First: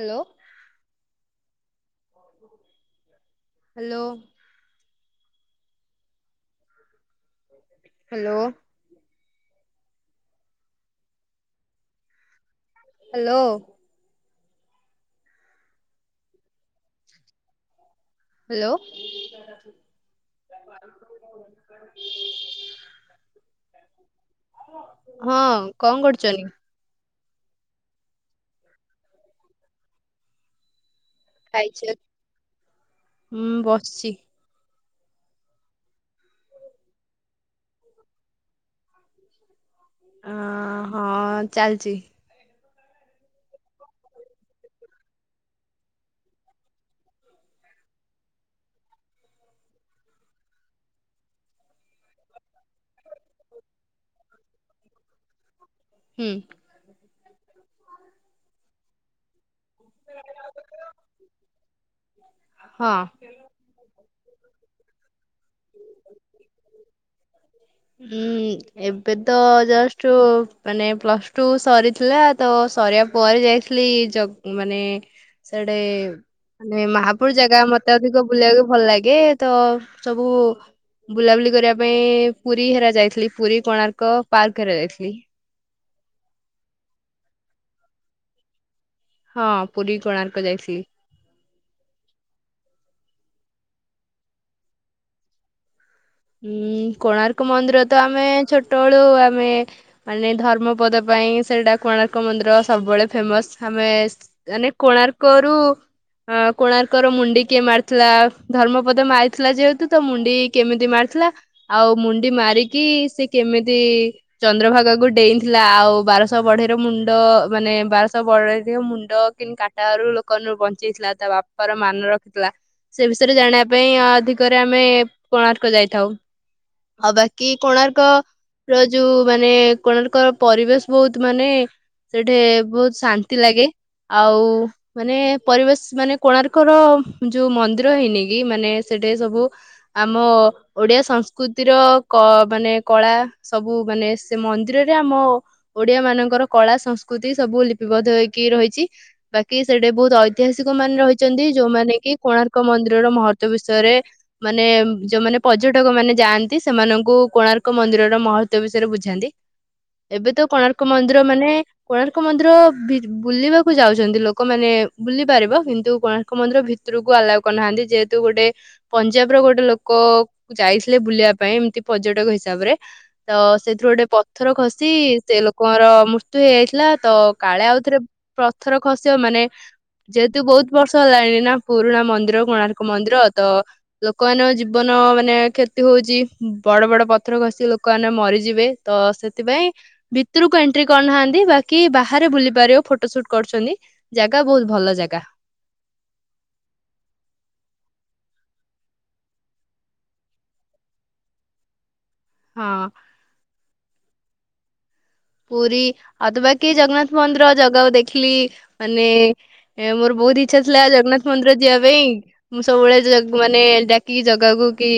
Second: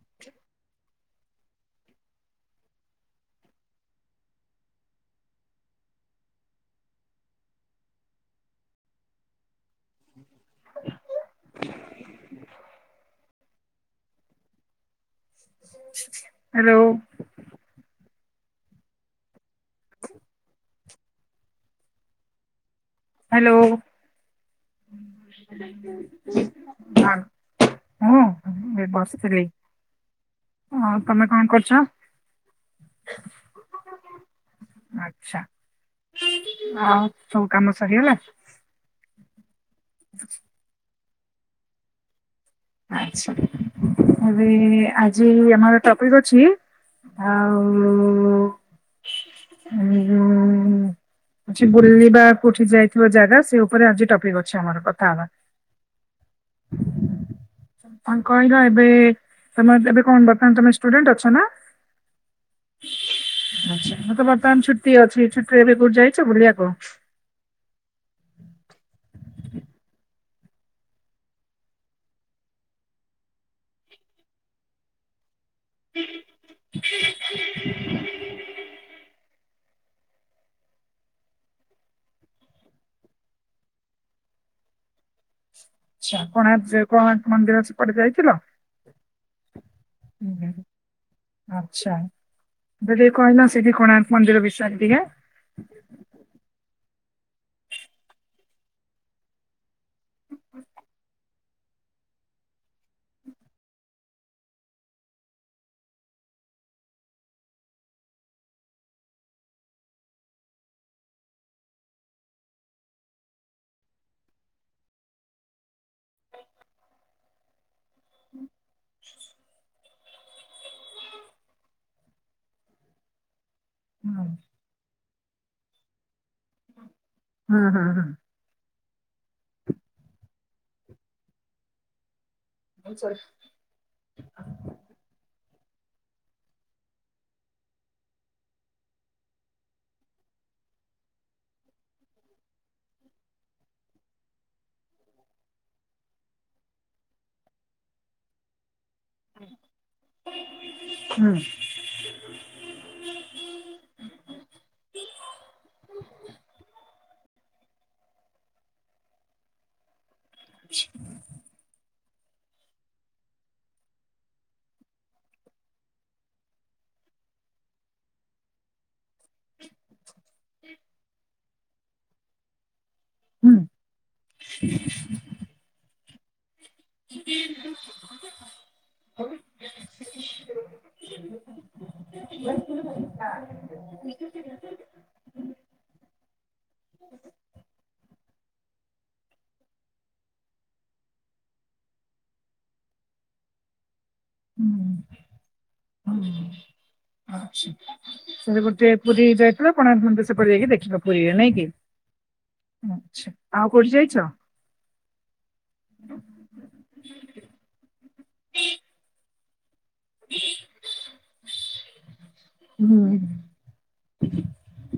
Hello. Hello. Hello. Hello. Hello. Hello. Hello ହଁ। ହଁ କଣ କରୁଛନ୍ତି? ହଁ ଏଇ ବସିଥିଲି ହଁ। ତମେ କଣ କରୁଛ? ଖାଇଚ ହୁଁ ବସିଚି। ଆଛା ଆଉ ସବୁ କାମ ସରିଗଲା? ଅଁ ଚାଲିଚି। ଆଛା ଏବେ ଆଜି ଆମର ଟପିକ ଅଛି ଆଉ ଉ ଉ ଉଁ ଯୋଉ କିଛି ବୁଲିବା କୋଉଠି ଯାଇଥିବା ଜାଗା ସେ ଉପରେ ଆଜି ଟପିକ ଅଛି ଆମର କଥା ହବା। ହୁଁ। କଣ କହିଲ ଏବେ ତମେ ଏବେ କଣ ବର୍ତ୍ତମାନ ତମେ ଷ୍ଟୁଡେଣ୍ଟ ଅଛ ନା? ହଁ ଆଛା ମତେ ପଚ ବର୍ତ୍ତମାନ ଛୁଟି ଅଛି। ଏବେ କୋଉଠି ଯାଇଛ ବୁଲିବାକୁ? [inaudible] ହଁ ଏବେ ତ ଜଷ୍ଟ ମାନେ ପ୍ଲସ ଟୁ ସରିଥିଲା ତ ସରିବା ପରେ ଯାଇଥିଲି ମାନେ ସେଟେ ମାନେ ମହାପୁର ଜାଗା ମତେ ଅଧିକ ବୁଲିବାକୁ ଭଲ ଲାଗେ। ତ ସବୁ ବୁଲାବୁଲି କରିବା ପାଇଁ ପୁରୀ ହେରା ଯାଇଥିଲି ପୁରୀ କୋଣାର୍କ ପାର୍କ ଅରା ଯାଇଥିଲି। ଆଛା କୋଣାର୍କ କୋଣନାଥ ମନ୍ଦିର ସେପଟେ ଯାଇଥିଲ? ହଁ ପୁରୀ କୋଣାର୍କ ଯାଇଥିଲି। ଆଚ୍ଛା ଯ ଟିକି କହିଲ ସେଇଠି କୋଣାର୍କ ମନ୍ଦିର ବିଷାର ଟିକେ। ଉଁ କୋଣାର୍କ ମନ୍ଦିର ତ ଆମେ ଛୋଟବେଳୁ ଆମେ ମାନେ ଧର୍ମପଦ ପାଇଁ ସେଇଟା କୋଣାର୍କ ମନ୍ଦିର ସବୁବେଳେ ଫେମସ ଆମେ ମାନେ କୋଣାର୍କରୁ କୋଣାର୍କର ମୁଣ୍ଡି କିଏ ମାରିଥିଲା ଧର୍ମପଦ ମାରିଥିଲା ଯେହେତୁ ତ ମୁଣ୍ଡି କେମିତି ମାରି ଥିଲା ଆଉ ମୁଣ୍ଡି ମାରିକି ସେ କେମିତି ଚନ୍ଦ୍ରଭାଗାକୁ ଡେଇଁଥିଲା ଆଉ ବାରଶହ ବଢେଇର ମୁଣ୍ଡ ମାନେ ବାରଶହ ବଢେଇ ମୁଣ୍ଡ କି ରୁ ଲୋକ ବଞ୍ଚେଇଥିଲା ତା ବାପାର ମାନ ରଖିଥିଲା ସେ ବିଷୟରେ ଜାଣିବା ପାଇଁ ହଁ ଅଧିକରେ ଆମେ କୋଣାର୍କ ଯାଇ ଥାଉ ଆଉ ବାକି ହଁ ହଁ ହୁଁ କୋଣାର୍କ ର ଯୋଉ ମାନେ କୋଣାର୍କ ପରିବେଶ ବହୁତ ମାନେ। ସେଠି ବହୁତ ଶାନ୍ତି ଲାଗେ ଆଉ ମାନେ ପରିବେଶ ମାନେ କୋଣାର୍କର ଯୋଉ ମନ୍ଦିର ହେଇନି କି ମାନେ ସେଠି ସବୁ ଆମ ଓଡିଆ ସଂସ୍କୃତିର ମାନେ କଳା ସବୁ ମାନେ ସେ ମନ୍ଦିରରେ ଆମ ଓଡିଆ ମାନଙ୍କର କଳା ସଂସ୍କୃତି ସବୁ ଲିପିବଦ୍ଧ ହେଇକି ରହିଛି। ବାକି ସେଠି ବହୁତ ଐତିହାସିକ ମାନେ ରହିଛନ୍ତି ଯୋଉମାନେ କି କୋଣାର୍କ ମନ୍ଦିରର ମହତ୍ଵ ବିଷୟରେ ମାନେ ଯୋଉମାନେ ପର୍ଯ୍ୟଟକ ମାନେ ଯାଆନ୍ତି ସେମାନଙ୍କୁ ଗୁ କୋଣାର୍କ ମନ୍ଦିରର ମହତ୍ଵ ବିଷୟରେ ବୁଝାନ୍ତି। ଏବେ ତ କୋଣାର୍କ ମନ୍ଦିର ମାନେ କୋଣାର୍କ ମନ୍ଦିର ବୁଲିବାକୁ ଯାଉଛନ୍ତି ଲୋକମାନେେ ବୁଲି ପାରିବ କିନ୍ତୁ କୋଣାର୍କ ମନ୍ଦିର ଭିତରକୁ ଆଲାଉ କରୁନାହାନ୍ତି ଯେହେତୁ ଗୋଟେ ପଞ୍ଜାବର ଗୋଟେ ଲୋକ ଯାଇଥିଲେ ବୁଲିବା ପାଇଁ ଏମିତି ପର୍ଯ୍ୟଟକ ହିସାବରେ। ତ ହୁଁ ସେଥିରୁ ଗୋଟେ ପଥର ଖସି ସେ ଲୋକଙ୍କର ମୁ ତ ଏ ଥିଲା ତ କାଳେ ଆଉଥରେ ପଥର ଖସିବ ମାନେ ଯେହେତୁ ବହୁତ ବର୍ଷ ହେଲାଣି ନା ପୁରୁଣା ମନ୍ଦିର କୋଣାର୍କ ମନ୍ଦିର ତ ଲୋକ ମାନଙ୍କ ଜୀବନ ମାନେ। କ୍ଷତି ହଉଛି ବଡ ବଡ ପଥର ଖଷିକି ଲୋକମାନେ ମରିଯିବେ। ତ ସେଥିପାଇଁ ଭିତରକୁ ଏଣ୍ଟ୍ରି କରୁନାହାନ୍ତି ବାକି ବାହାରେ ବୁଲି ପାରିବ ଫଟୋ ସୁଟ କରୁଛନ୍ତି। ଜାଗା ବହୁତ ହୁଁ ଭଲ ଜାଗା ହଁ ଆ। ସେ ଗୋଟେ ପୁରୀ ଯାଇଥିଲା କୋଣାର୍କ ସେପଟେ ଯାଇକି ଦେଖିବା ପୁରୀରେ ନାଇଁ କିି। ହଁ ଆଛା ଆଉ କୋଉଠି ଯାଇଛ? ପୁରୀ ଆଉ ତ ବାକି ଜଗନ୍ନାଥ ମନ୍ଦିର ଜଗାକୁ ଦେଖିଲି ମାନେ। ଏ ମୋର ବହୁତ ଇଚଛା ଥିଲା ଜଗନ୍ନାଥ ମନ୍ଦିର ଯିବା ପାଇଁ ମୁଁ ହୁଁ ହୁଁ ସବୁବେଳେ ମାନେ ଡାକିକି ଜଗାକୁ କି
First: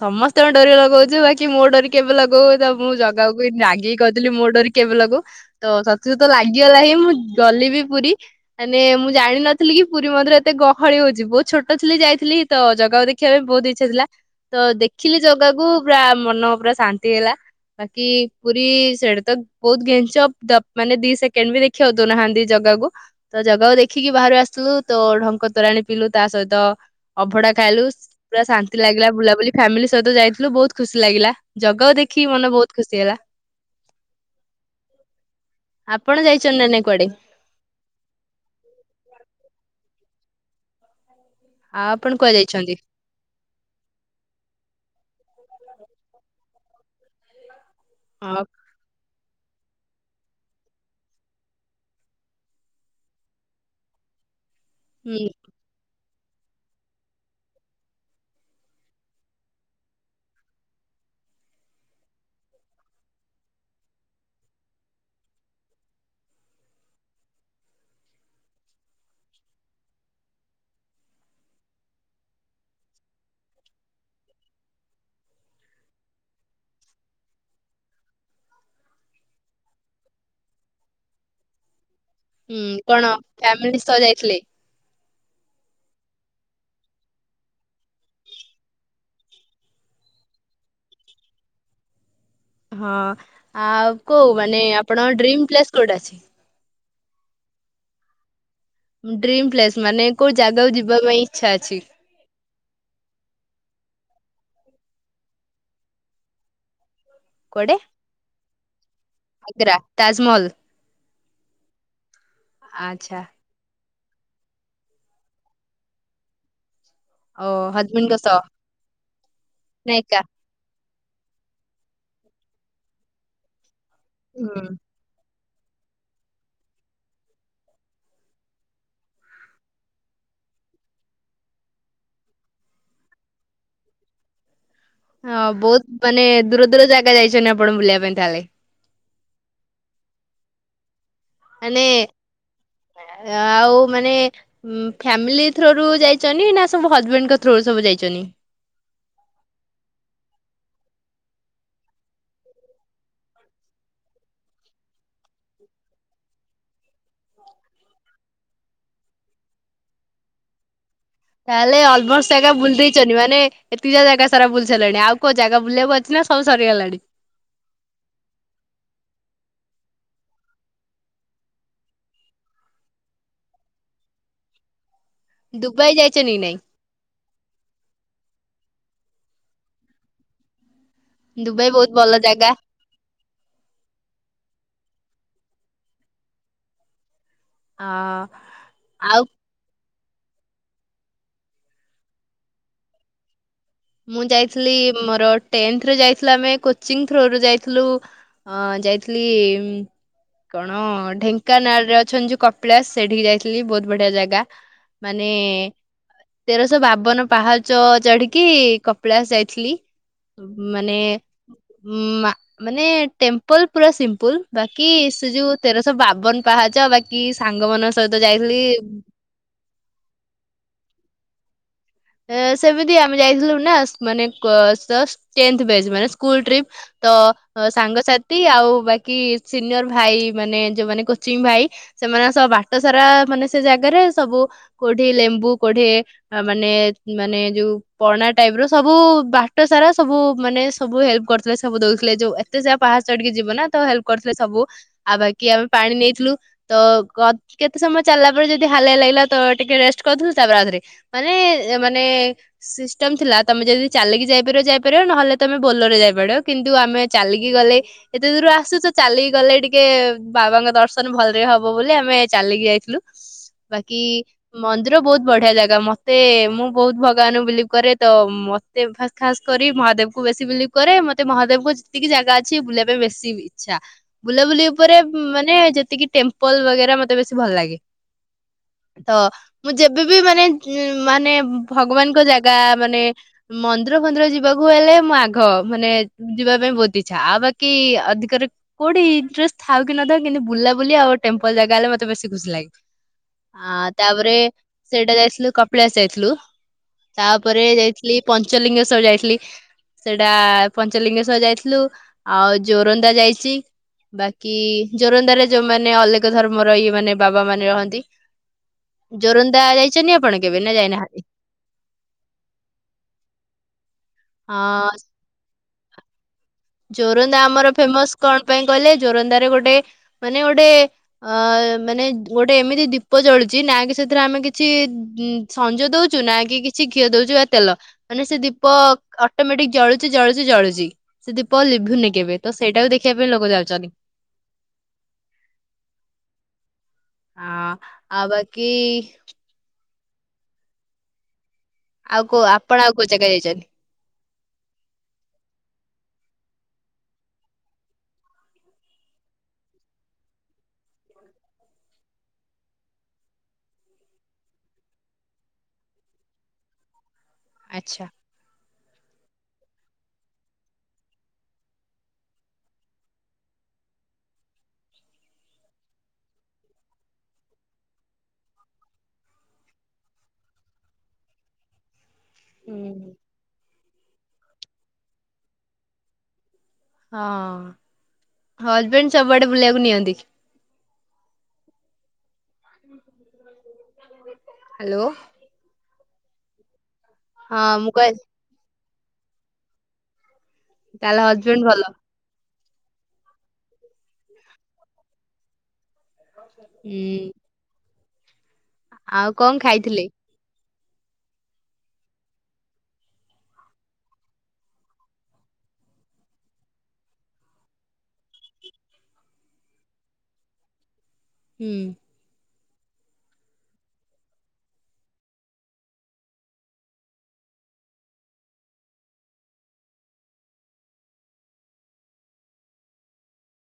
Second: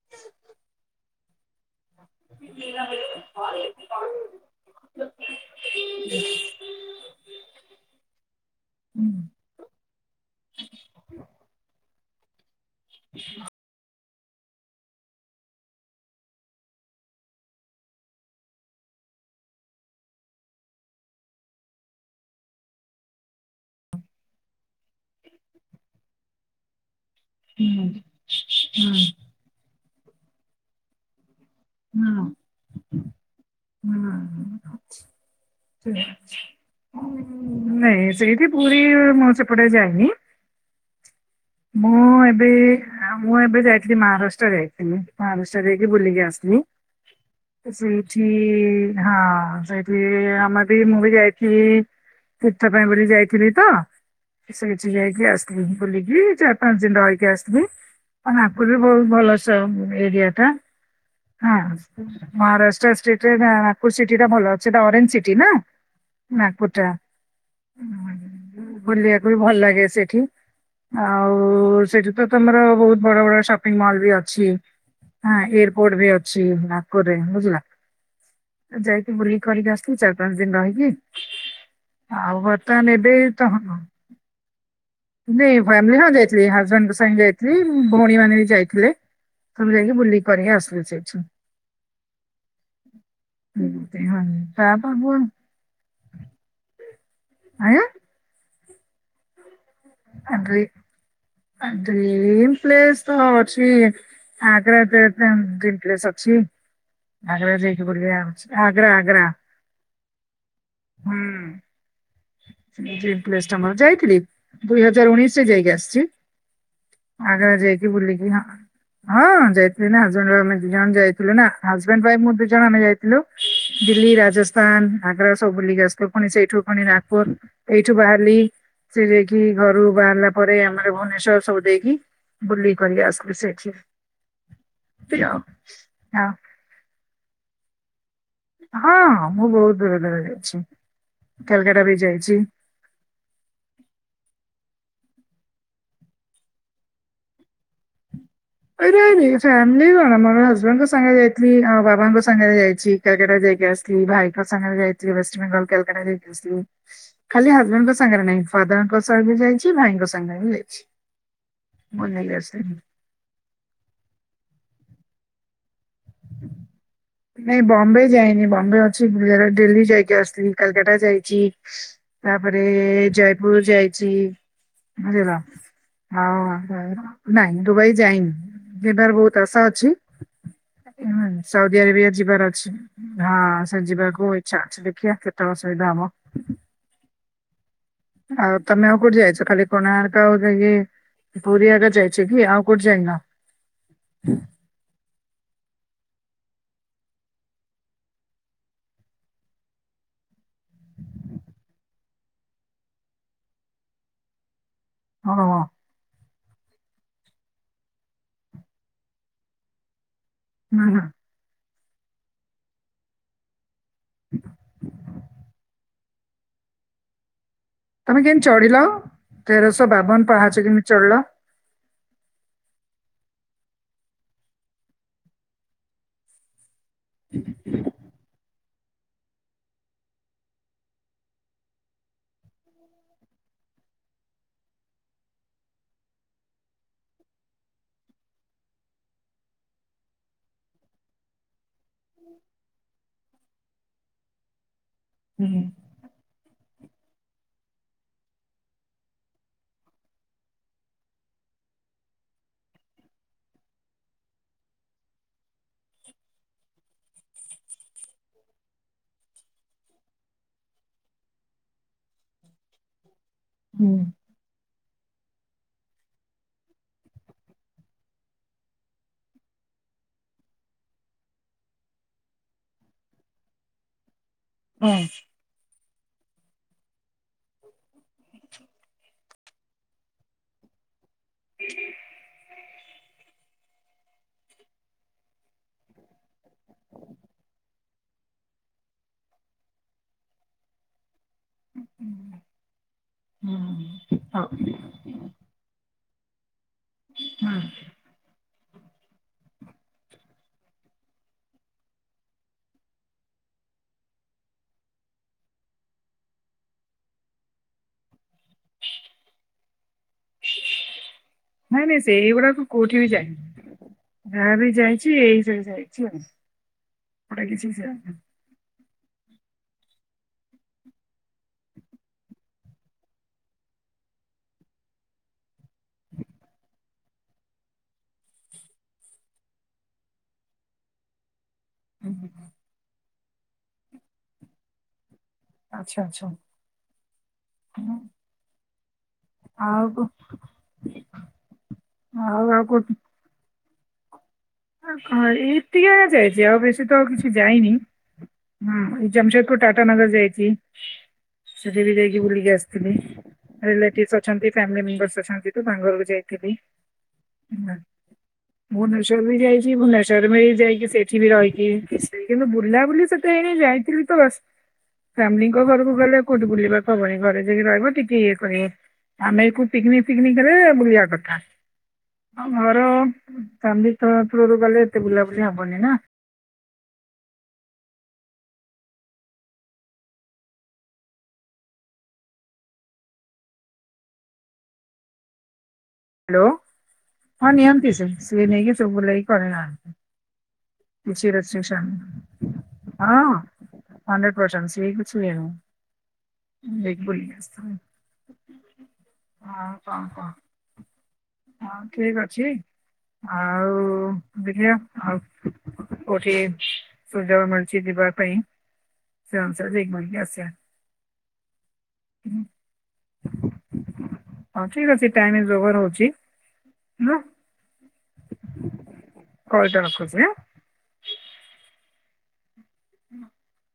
ସମସ୍ତିଙ୍କ ଡୋରି ଲଗାଉଚୁ ବାକି ମୋ ଡୋରି କେବେ ଲଗୁବୁଇନି ତ ମୁଁ ଜାଗାକୁ ଜାଗିକିି ଲି ମୋ ଡୋରି କେବେ ଲଗେଇବୁ ତ ସତ ସତ ଲାଗିଗଲା ହିଁ ମୁଁ ଗଲି ବି ପୁରୀ ମାନେ ମୁଁ ଜାଣିିନଥିଲି କି ପୁରୀ ମନ୍ଦିର ଏତେ ଗହଳି ହଉଚି ବହୁତ ଛୋଟ ଥିଲି ଯାଇ ଥିଲି ତ ଜଗାକୁ ଦେଖିବା ପାଇଁ ବହୁତ ଇଚ୍ଛା ଥିଲା ତ ଦେଖିଲି ଜଗାକୁ ପୁରା ମନ ପୁରା ଶାନ୍ତି ହେଲା ବାକି ପୁରୀ ସେଇଟା ତ ବହୁତ ଘେଞ୍ଚ ତ ମାନେ ଦି ସେକେଣ୍ଡ ବି ଦେଖିବା ହଉ ଦଉନାହାନ୍ତି ଜାଗାକୁ ତ ଜାଗାକୁ ଦେଖିକି ବାହାରୁ ଆସିଲୁ ତ ଢଙ୍କ ତୋରାଣି ପିିଲୁ ତା ସହିତ ଅଭଡା ଖାଇଲୁ ହୁଁ ପୁରା ଶାନ୍ତି ଲାଗିଲା ବୁଲାବୁଲି ଫ୍ୟାମିଲି ସହିତ ଯାଇଥିଲୁ ବହୁତ ଖୁସି ଲାଗିଲା। ଜଗା କୁ ଦେଖିକି ମନ ବହୁତ ଖୁସି ହେଲା। ଆପଣ ଯାଇଛନ୍ତି ନା ନାଇଁ କୁଆଡେ ନଁ ସେଇଠି ପୁରୀ ମୁଁ ସେ ପଟେ ଯାଏ ନି। ଆଉ ମୁଁ ଆପଣ କୁଆଡେ ଏବେ ଯାଇଛନ୍ତି? ମୁଁ ଏବେ ଯାଇଥିଲି ମହାରାଷ୍ଟ୍ର ଯାଇଥିଲି ମହାରାଷ୍ଟ୍ର। ଯାଇକି ବୁଲିକି ଆସିଲି। ତ ସେଇଠୀ ହଁ ହଁ ସେଇଠି ଆମେ ବି ମୁଁ ବି ଯାଇଥିଲି ତୀର୍ଥ ପାଇଁ ବୋଲି ଯାଇଥିଲି ତ ସେଇଠି ଯାଇକି ହୁଁ ଆସିଲି ବୁଲିକି। ହୁଁ। ଚାରି ପାଞ୍ଚ ଦିନ ରହିକି ଆସିବି ଆ ନାଗପୁର ବି ବହୁତ ଭଲ ଏରିଆ ଟା ହ ମହାରାଷ୍ଟ୍ର ଷ୍ଟେଟ୍ ରେ ନାଗପୁର ଟା ଭଲ ଅଛିଟା ଅରେଞ୍ଜ ସିଟି ନା ନାଗପୁର ଟା ବଲିବାକୁ ବି ଭଲ ଲାଗେ ସେଠି। ଆଉ ସେଠି ତ ତମର ବହୁତ ବଡ ବଡ ସପିଙ୍ଗ ମଲ ବି ଅଛି ଏୟାରପୋର୍ଟ ବି ଅଛି ନାଗପୁରରେ ବୁଝିଲ ଯାଇକି ବୁଲିକି କରିକି ଆସିଲି ଚାରି ପାଞ୍ଚ ଦିନ ରହିକି। ଆଉ ହୁଁ ବର୍ତ୍ତମାନ କଣ ଏବେ ତ ହଁ, ଫ୍ୟାମିଲି ସହ ଯାଇଥିଲେ? ନାଇଁ ଫ୍ୟାମିଲି ହଁ ଯାଇଥିଲି ହଜବେଣ୍ଡଙ୍କ ସାଙ୍ଗେ ଯାଇଥିଲି ଭଉଣୀ ମାନେ ବି ଯାଇଥିଲେ ସବୁ ଯାଇକି ବୁଲିକି କରିକି ଆସିଲୁ ସେଠୁ। ହଁ ଆ କୋଉ ମାନେ ଆପଣ ତାପର ଡ୍ରିମ୍ ପ୍ଲେସ୍ କୋଉଟା ଅଛି? ଆଁ ଡ୍ରିମ୍ ପ୍ଲେସ୍ ମାନେ କୋଉ ଜାଗାକୁ ଯିବା ପାଇଁ ଇଚ୍ଛା ଆ ଅଛି ଡ୍ରିମ୍ ପ୍ଲେସ୍ ତ ଅଛି ଆଗ୍ରା [unintelligible] ଡ୍ରିମ୍ ପ୍ଲେସ ଅଛି। ଆଗ୍ରା କୁଆଡେ? ଯାଇକି ବୁଲିବା ଆ ଆଗ୍ରା ଆଗ୍ରା। ତାଜମହଲ। ହୁଁ ଆଚ୍ଛା ଡ୍ରିମ୍ ପ୍ଲେସ ଟା ମୋର ଯାଇ ଦୁଇ ହଜାର ଉଣେଇଶ ରେ ଯାଇକି ଆସିଛି। ଓ ଆଗ୍ର ଯାଇକି ହଜବେଣ୍ଡଙ୍କ ବୁଲିକି ସହ ହଁ ହଁ ଯାଇଥିଲି ନା ଏକା? ନାଜଣ୍ଡେ ଦି ଜଣ ଯାଇ ହଜବାଣ୍ଡ ୱାଇ ଦ ଜଣ ଆମେ ଯାଇଥିଲୁ ଦିଲ୍ଲୀ ହୁଁ ରାଜସ୍ଥାନ ଆଗ୍ରା ସବୁ ବୁଲିକି ଆସଥିଲୁ ପୁଣି ସେଇଠୁ ପୁଣି ନାଗପୁର ଏଇଠୁ ବାହାରିଲି ସେ ଯାଇକି ଘରୁ ବାହାରିଲା ପରେ ଆମର ଭୁବନେଶ୍ଵର ସବୁ ଦେଇକି ବୁଲ କରିକି ଆସଥିଲୁ ସେଠି। ଏମିତି ଆଉ। ହଁ ବହୁତ ମାନେ ଦୂର ଦୂର ଯାଗା ଏକା ଯାଇଛନ୍ତି, ଆପଣ ବୁଲିବା ପାଇଁ ତାହେଲେ ହଁ ମୁଁ ବହୁତ ଦୂର ଦୂର ଯାଇଚି। ମାନେ ଆଉ ମାନେ ଫ୍ୟାମିଲି ଥ୍ରୋରୁ ଯାଇଛନ୍ତି, ନା ସବୁ ହଜବେଣ୍ଡଙ୍କ ଥ୍ରୋ ରୁ ସବୁ ଯାଇଛନ୍ତି। ଫାମିଲି କଣ ମୋର ହଜବେଣ୍ଟ ଙ୍କ ସହ ସାଙ୍ଗରେ ଯାଇଥିଲି, ଆଉ ବାବାଙ୍କ ସାଙ୍ଗରେ ଯାଇଛି, କାଲକାଟା ଯାଇକି ଆସଥିଲି, ଭାଇଙ୍କ ସାଙ୍ଗରେ ଯାଇଥିଲି, ୱେଷ୍ଟ ବଙ୍ଗଲ କାଲକାଟା ଯାଇକି ଆସଥିଲି, ଖାଲି ହଜବେଣ୍ଡଙ୍କ ସାଙ୍ଗରେ ନାହିଁ, ଫାଦରଙ୍କ ସାଙ୍ଗରେ ଯାଇଛି, ଭାଇଙ୍କ ସାଙ୍ଗରେ ବି ଯାଇଛି। ତାହେଲେ ଅଲଭସ ବୁଲିକି ହେଗା ଆସିଲି ବୁଲି ଦେଇଛନ୍ତି, ମାନେ ଏତିକ ଯା ଜାଗା ସାରା ବୁଲି ସାରିଲେଣି, ଆଉ କୋଉ ଜାଗା ବୁଲିବାକୁ ଅଛି, ନା ସବୁ ସରିଗଲାଣି। ନାଇଁ ବମ୍ବେ ଯାଇନି, ବମ୍ବେ ଅଛି, ଗୁଜ ଡିଲ୍ଲୀ ଯାଇକି ଆସଥିଲି, କାଲକାତା ଯାଇଛି, ତାପରେ ଜୟପୁର ଯାଇଛି। ବୁଝିଲ, ଦୁବାଇ ଯାଇଛନ୍ତି ହଉ କି ନାଇଁ? ନାଇଁ, ଦୁବାଇ ଯାଇନି। ଯିବାର ବହୁତ ଆଶା ଅଛି। ହ ସଉ ଦୁବାଇ [inaudible] ବହୁତ ଭଲ ଯିବାର ଜାଗା ଅଛି, ହଁ ସେ ଯିବାକୁ ଇଛା ଅଛି। ଦେଖିଆ କେତେ ଅସୁବିଧା ହବ। ଅ ଆଉ ତମେ ଆଉ କୋଉଠି ଯାଇଛ, ଖାଲି କୋଣାର ଆଉ ଯ ପୁରୀ ଆଗା ଯାଇଛ, କି ଆଉ କୋଉଠି ଯାଇନ। ମୁଁ ଯାଇଥିଲି, ମୋର ଟେନ୍ଥ ରେ ଯା ଆମେ କୋଚିଂ ଥ୍ରୋ ରୁ ଯାଇଥିଲୁ, ଯାଇଥିଲି କଣ ଢେଙ୍କାନାଳରେ ଅଛନ୍ତି, କପିଳାସ ସେଠିକି ଯାଇଥିଲି, ବହୁତ ବଢିଆ ଜାଗା। ମାନେ ହଁ ହଁ ତେରଶହ ବାବନ ପାହାଚ ଚଢିକି, କପିଲାଶ ଯାଇଥିଲି। ହୁଁ ମାନେ ହୁଁ। ଉଁ, ମାନେ ଟେମ୍ପଲ ପୁରା ସିମ୍ପଲ ବାକି ସେ, ଯୋଉ ତେର ସ ବାବନ ପାହାଚ ବାକି ସାଙ୍ଗ ମାନଙ୍କ ତମେ ସହିତ କେମିତି ଯାଇଥିଲି। ଚଢିଲ ତେରଶହ ବାବନ ପାହାଚ କେମିତି ଚଢିଲ? ସେମିତି ଆମେ ଯାଇଥିଲୁ, ନା ମାନେ ଜଷ୍ଟ ଟେନଥ ବ୍ୟାଚ ମାନେ ସ୍କୁଲ ଟ୍ରିପ ତ ସାଙ୍ଗ ସା ଆଉ ବାକି ସିନିୟର ଭାଇ ମାନେ, ଯୋଉମାନେ କୋଚିଂ ଭାଇ, ସେମାନଙ୍କ ସହ ବାଟ ସାରା ମାନେ ସେ, ଜାଗାରେ ସବୁ କୋଠୀ, ଲେମ୍ବୁ କୋଠୀ ମାନେ ମାନେ ଯଉ ପଣା ଟାଇପ ର ସବୁ, ବାଟ ସାରା ସବୁ ମାନେ ସବୁ ହେଲ୍ପ କରିଥିଲେ। ସବୁ ଦଉଥିଲେ, ଯଉ ଏତେ ସାରା ପାହାଡ ଚଢିକି ଯିବ ନା ତ ହେଲ୍ପ କରିଥିଲେ ସବୁ। ଆଉ ବାକି ହୁଁ ଆମେ ପାଣି ନେଇଥିଲୁ ତ କତ କେତେ ସମୟ ଚାଲିଲା ପରେ ଯଦି ହାଲିଆ ଲାଗିଲା ତ ଟିକେ ରେଷ୍ଟ କରୁଥିଲି ତାପରେ ଆଥରେ ମାନେ ଯେ ମାନେ ସିଷ୍ଟମ ଥିଲା ତମେ ଯଦି ଚାଲିକି ଯାଇପାରିବ ଯାଇପାରିବ ନହେଲେ ତମେ ବୋଲର ରେ ଯାଇପାରିବ କିନ୍ତୁ ଆମେ ଚାଲିକି ଗଲେ ଏତେ ଦୂର ଆସିଛୁ ତ ଚାଲିକି ଗଲେ ଟିକେ ବାବାଙ୍କ ଦର୍ଶନ ଭଲରେ ହବ ବୋଲି ଆମେ ଚାଲିକି ଯାଇଥିଲୁ। ହୁଁ ବାକି ମନ୍ଦ ର ବୋହୁତ ବଢିଆ ଜାଗା ମତେ ମୁଁ ବହୁତ ଭଗବାନ ବିଲିଭ କରେ ତ ମତେ ଖାସ୍ କରି ମହାଦେବ କୁ ବେଶୀ ବିଲିଭ କରେ ମତେ ମହାଦେବଙ୍କ ଯେତିକି ଜାଗା ଅଛି ବୁଲିବା ପାଇଁ ବେଶୀ ଇଚ୍ଛା। ବୁଲାବୁଲି ହଁ। ଉପରେ ମାନେ ଯେତିକି ଟେମ୍ପଲ ବଗେରା ମତେ ବେସି ଭଲ ଲାଗେ ତ ମୁଁ ଯେ ଏବେ ବି ମାନେ ମାନେ ଭଗବାନଙ୍କ ଜାଗା ମାନେ ମ ମନ୍ଦିର ମନ୍ଦିର ଯିବାକୁ ହେଲେ ମୁଁ ଆଗ ମାନେ ଯିବାକୁ ପାଇଁ ବହୁତ ଇଚ୍ଛା ଆଉ ବାକି ଅଧିକରେ କଉଠି ଇଣ୍ଟ୍ରରେଷ୍ଟ ଥାଉ କି ନଥାଉ କିନ୍ତୁ ବୁଲାବୁଲି ଆଉ ଟେମ୍ପଲ ଜାଗା ହେଲେ ମତେ ବେଶୀ ଖୁସି ଲାଗେ ଆ ହୁଁ ତାପରେ ହଉ ହୁଁ ସେଇଟା ଯାଇଥିଲୁ କପିଳାସ ଯାଇଥିଲୁ। ହ୍ୟାଲୋ। ତାପରେ ଯାଇଥିଲି ପଞ୍ଚ ପଞ୍ଚଲିଙ୍ଗେଶ୍ୱର ଯାଇଥିଲି ସେଟା ପଞ୍ଚଲିଙ୍ଗେଶ୍ୱର ଯାଇଥିଲୁ ଆଉ ଜୋରନ୍ଦା ଯାଇଛି ବାକି ଜୋରନ୍ଦାରେ ଯୋଉମାନେ ଅଲେକ ଧର୍ମର ଇଏ ମାନେ ବାବା ମାନେ ରହନ୍ତି ଜୋରନ୍ଦା ଯାଇଛନ୍ତି ଆପଣ କେବେ ନା ଯାଇନାହାନ୍ତି? ଯୋ ନାଇଁ ନାଇଁ ସେଇଗୁଡାକ କୋଉଠି ବି ଯାଇନି। ଯାହା ବି ହଁ ଯାଇଛି ଏଇ ଜାଗା ଯାଇଚି। [unintelligible] ଜୋରନ୍ଦା ଆମର ଫେମସ କଣ ପାଇଁ କହିଲେ ଚୋରନ୍ଦରେ ଗୋଟେ ମାନେ ଗୋଟେ ଅ ମାନେ ଗୋଟେ ଏମିତି ଦୀପ ଜଳୁଛି ନା କି ସେଥିରେ ଆମେ କିଛି ସଞ୍ଜ ଦଉଛୁ ନା କି କିଛି ଘିଅ ଦଉଛୁ ବା ତେଲ ମାନେ ସେ ଦୀପ ଅଟୋମେଟିକ ଜଳୁଛି ଜଳୁଛି ଜଳୁଛି। ସେଦି ଦୀପ ଲିଭୁନି କେବେ ତ ସେଇଟା କୁ ଦେଖ [unintelligible] ଲୋକ ଯାଉଛନ୍ତି। ଆଛା ଆଛା। ଆ ଆଉ ବାକି କି ଆଉ କ ଆଉ କୋଉ ଆପଣ ଆଉ କୋଉ ଜାଗା ଯାଇଛନ୍ତି? [unintelligible] ଯାଇଛି ଆଉ ବେଶୀ ତ ଆଉ କିଛି ଯାଇନି। ହଁ ଜାମଶେଦପୁର ଟାଟାନଗର ଯାଇଛି। ସେଠି ବି ଯାଇକି ବୁଲିକି ଆସିଥିଲି ରିଲେଟିଭ ଅଛନ୍ତି ଫ୍ୟାମିଲି ମେମ୍ବରସ ଅଛନ୍ତି ତ ତାଙ୍କ ଘରୁକୁ ଯାଇଥିଲି। ଆଚ୍ଛା ଭୁବନେଶ ଟା ବି ଯାଇଛି ଭୁବେଶ୍ଵର ବି ଯାଇକି ସେଇଠି ବି ରହିକି କିଛି କିନ୍ତୁ ବୁଲା ବୁଲି ସେତେ ହେଇନି ଯାଇଥିଲି ତ ବାସ ଫ୍ୟାମିଲିଙ୍କ ଘରକୁ ଗଲେ କୋଉଠୁ ବୁଲିବାକୁ ହବନି ଘରେ ଯାଇକି ରହିବ ଟିକେ ଇଏ କରିବ ଆମେ କୋଉ ବୁଲିବା କଥା। ଘର ହୁଁ। ଆମେ ତ ତୁର ରେ ଗଲେ ଏତେ ବୁଲା ବୋଲି ହବନି ନା। ହଁ ହଜବେଣ୍ଡ ସବୁଆଡେ ବୁଲିବାକୁ ନିଅନ୍ତି। ହ୍ୟାଲୋ। ହ୍ୟାଲୋ। ହଁ ନିୟନ୍ତିତି ମୁଁ ସେ କହିଲି ସେ ନେଇକି ତ ବଲେ କରିନା ଆ ତାହେଲେ ପଛିି ର ହଜବେଣ୍ଡ ଭଲ ସେଶାମ ହଁ ହଣ୍ଡ୍ରେଡ ପରସଣ୍ଟ ସକୁ ସକୁ ହୁଁ ଦେଖିବଇସ୍ତା ଆଉ କଣ ଖାଇଥିଲେ। କହ ହଁ ଠିକ ଅଛି ଆଉ ଦେଖିବା। ଆଉ କୋଉଠି ସୁଯୋଗ ମିଳୁଛି ଯିବା ପାଇଁ। ସେ ଅନୁସାରେ ଯାକି ବୁଲ୍କି ଆସିବା। ହୁଁ। ହଁ ଠିକ ଅଛି ଟାଇମ ତ ହଉରହୁଚି ହେଲା। କହିଲ ରକୁଚି ଅଁଆ [inaudible]